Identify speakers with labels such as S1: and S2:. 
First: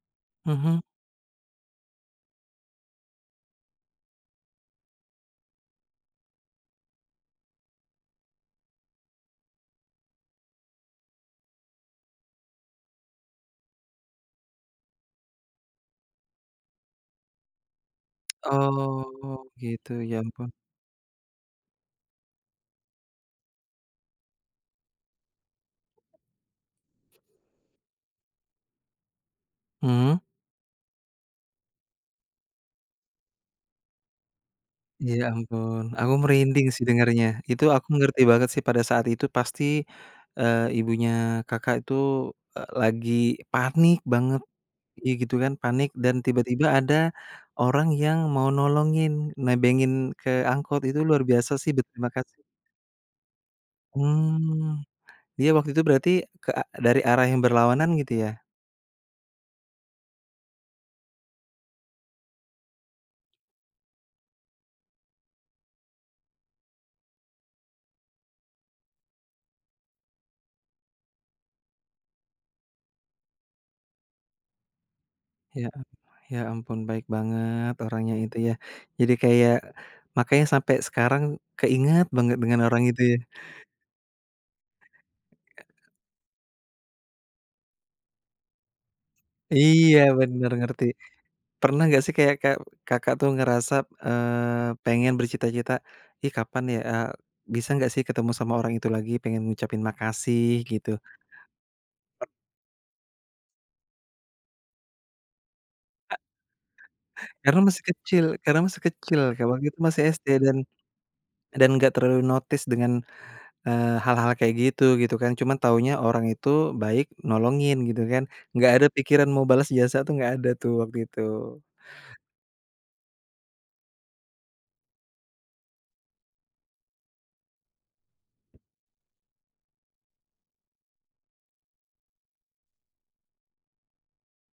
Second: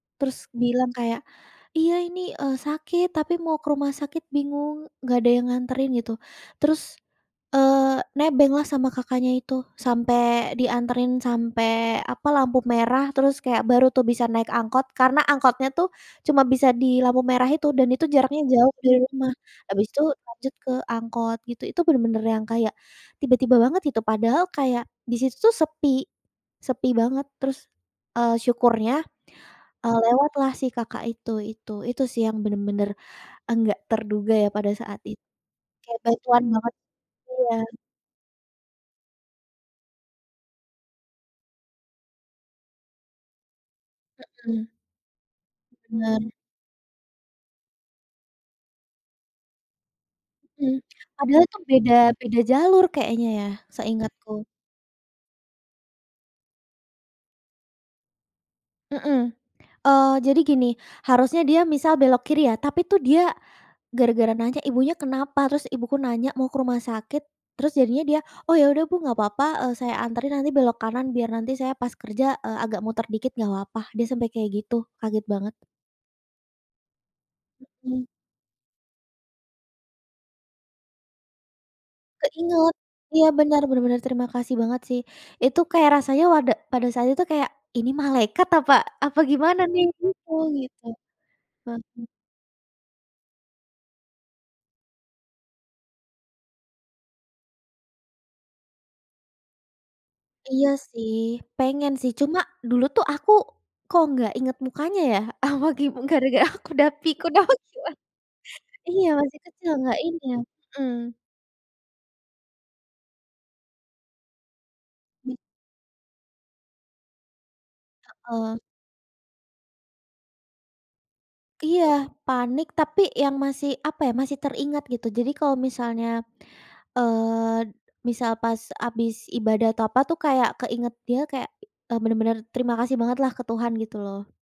S1: Terus
S2: Mhm.
S1: bilang kayak, "Iya ini, eee, sakit tapi mau ke rumah sakit bingung nggak ada yang nganterin gitu," terus, eee, nebenglah sama kakaknya itu sampai dianterin, sampai apa lampu merah terus kayak baru tuh bisa naik angkot karena angkotnya tuh cuma bisa di lampu merah itu dan itu jaraknya jauh dari rumah.
S2: Oh,
S1: Habis
S2: gitu
S1: itu
S2: ya ampun.
S1: lanjut ke angkot gitu, itu bener-bener yang kayak tiba-tiba banget itu padahal kayak di situ sepi sepi banget terus, eee, syukurnya, eee,
S2: Mmm.
S1: lewatlah si kakak itu itu. Itu sih yang bener-bener nggak terduga ya pada saat it
S2: Ya ampun.
S1: kaya
S2: Aku
S1: bantuan
S2: merinding
S1: banget.
S2: sih dengernya,
S1: Iya.
S2: itu aku mengerti banget sih pada saat itu pasti, eee, ibunya Kakak itu, eee, lagi panik banget
S1: Mmm.
S2: gi gitu kan panik dan
S1: Bener.
S2: tiba-tiba ada orang yang mau nolongin nebengin ke
S1: Mmm.
S2: angkot itu luar
S1: Padahal
S2: biasa
S1: itu
S2: sih
S1: beda
S2: berterima
S1: beda
S2: kasih.
S1: jalur kayaknya ya seingatku.
S2: Hmm, dia waktu itu berarti ke a dari arah yang berlawanan gitu ya?
S1: Mmm. Oh, jadi gini harusnya dia misal belok kiri ya tapi tuh dia gara-gara nanya, "Ibunya kenapa?" Terus ibuku nanya, "Mau ke rumah sakit," terus jadinya dia, "Oh, ya udah, Bu, nggak apa-apa, eee, saya anterin nanti belok kanan biar nanti saya pas kerja, eee, agak muter dikit nggak apa-apa," dia sampai kayak gitu kaget banget.
S2: Ya Allah, ya ampun baik banget
S1: Mhm.
S2: orangnya itu ya. Jadi kayak makanya sampai sekarang keingat banget dengan
S1: Keinget,
S2: orang itu ya.
S1: iya bener, benar-benar terima kasih banget sih. Itu kayak rasanya wada pada saat itu kayak, "Ini malaikat apa apa gimana nih?"
S2: Iya
S1: Gitu
S2: bener
S1: gitu.
S2: ngerti, pernah enggak
S1: Mhm.
S2: sih kayak kek Kakak tuh ngerasa, eee, pengen bercita-cita, "Ih, kapan ya eee, bisa nggak sih ketemu sama orang itu lagi pengen ngucapin makasih
S1: Iya
S2: gitu.
S1: sih, pengen sih cuma dulu tuh aku kok nggak inget mukanya ya apa gi
S2: A
S1: gara-gara aku udah pikun apa
S2: Karena masih
S1: giman
S2: kecil karena masih
S1: iya
S2: kecil
S1: masih
S2: kayak waktu
S1: kecil
S2: itu
S1: gak
S2: masih SD
S1: inget.
S2: dan
S1: Mhm.
S2: dan enggak terlalu notice dengan, eee, hal-hal kayak gitu, gitu kan. Cuma taunya orang itu baik nolongin gitu kan,
S1: Heeh.
S2: enggak ada pikiran mau balas jasa tuh enggak ada tuh waktu itu.
S1: Iya, panik tapi yang masih apa ya, masih teringat gitu. Jadi kalau misalnya, eee, misal pas habis ibadah atau apa tuh kayak keinget dia kayak, eee, bener-bener terima kasih bangetlah ke Tuhan gitu loh.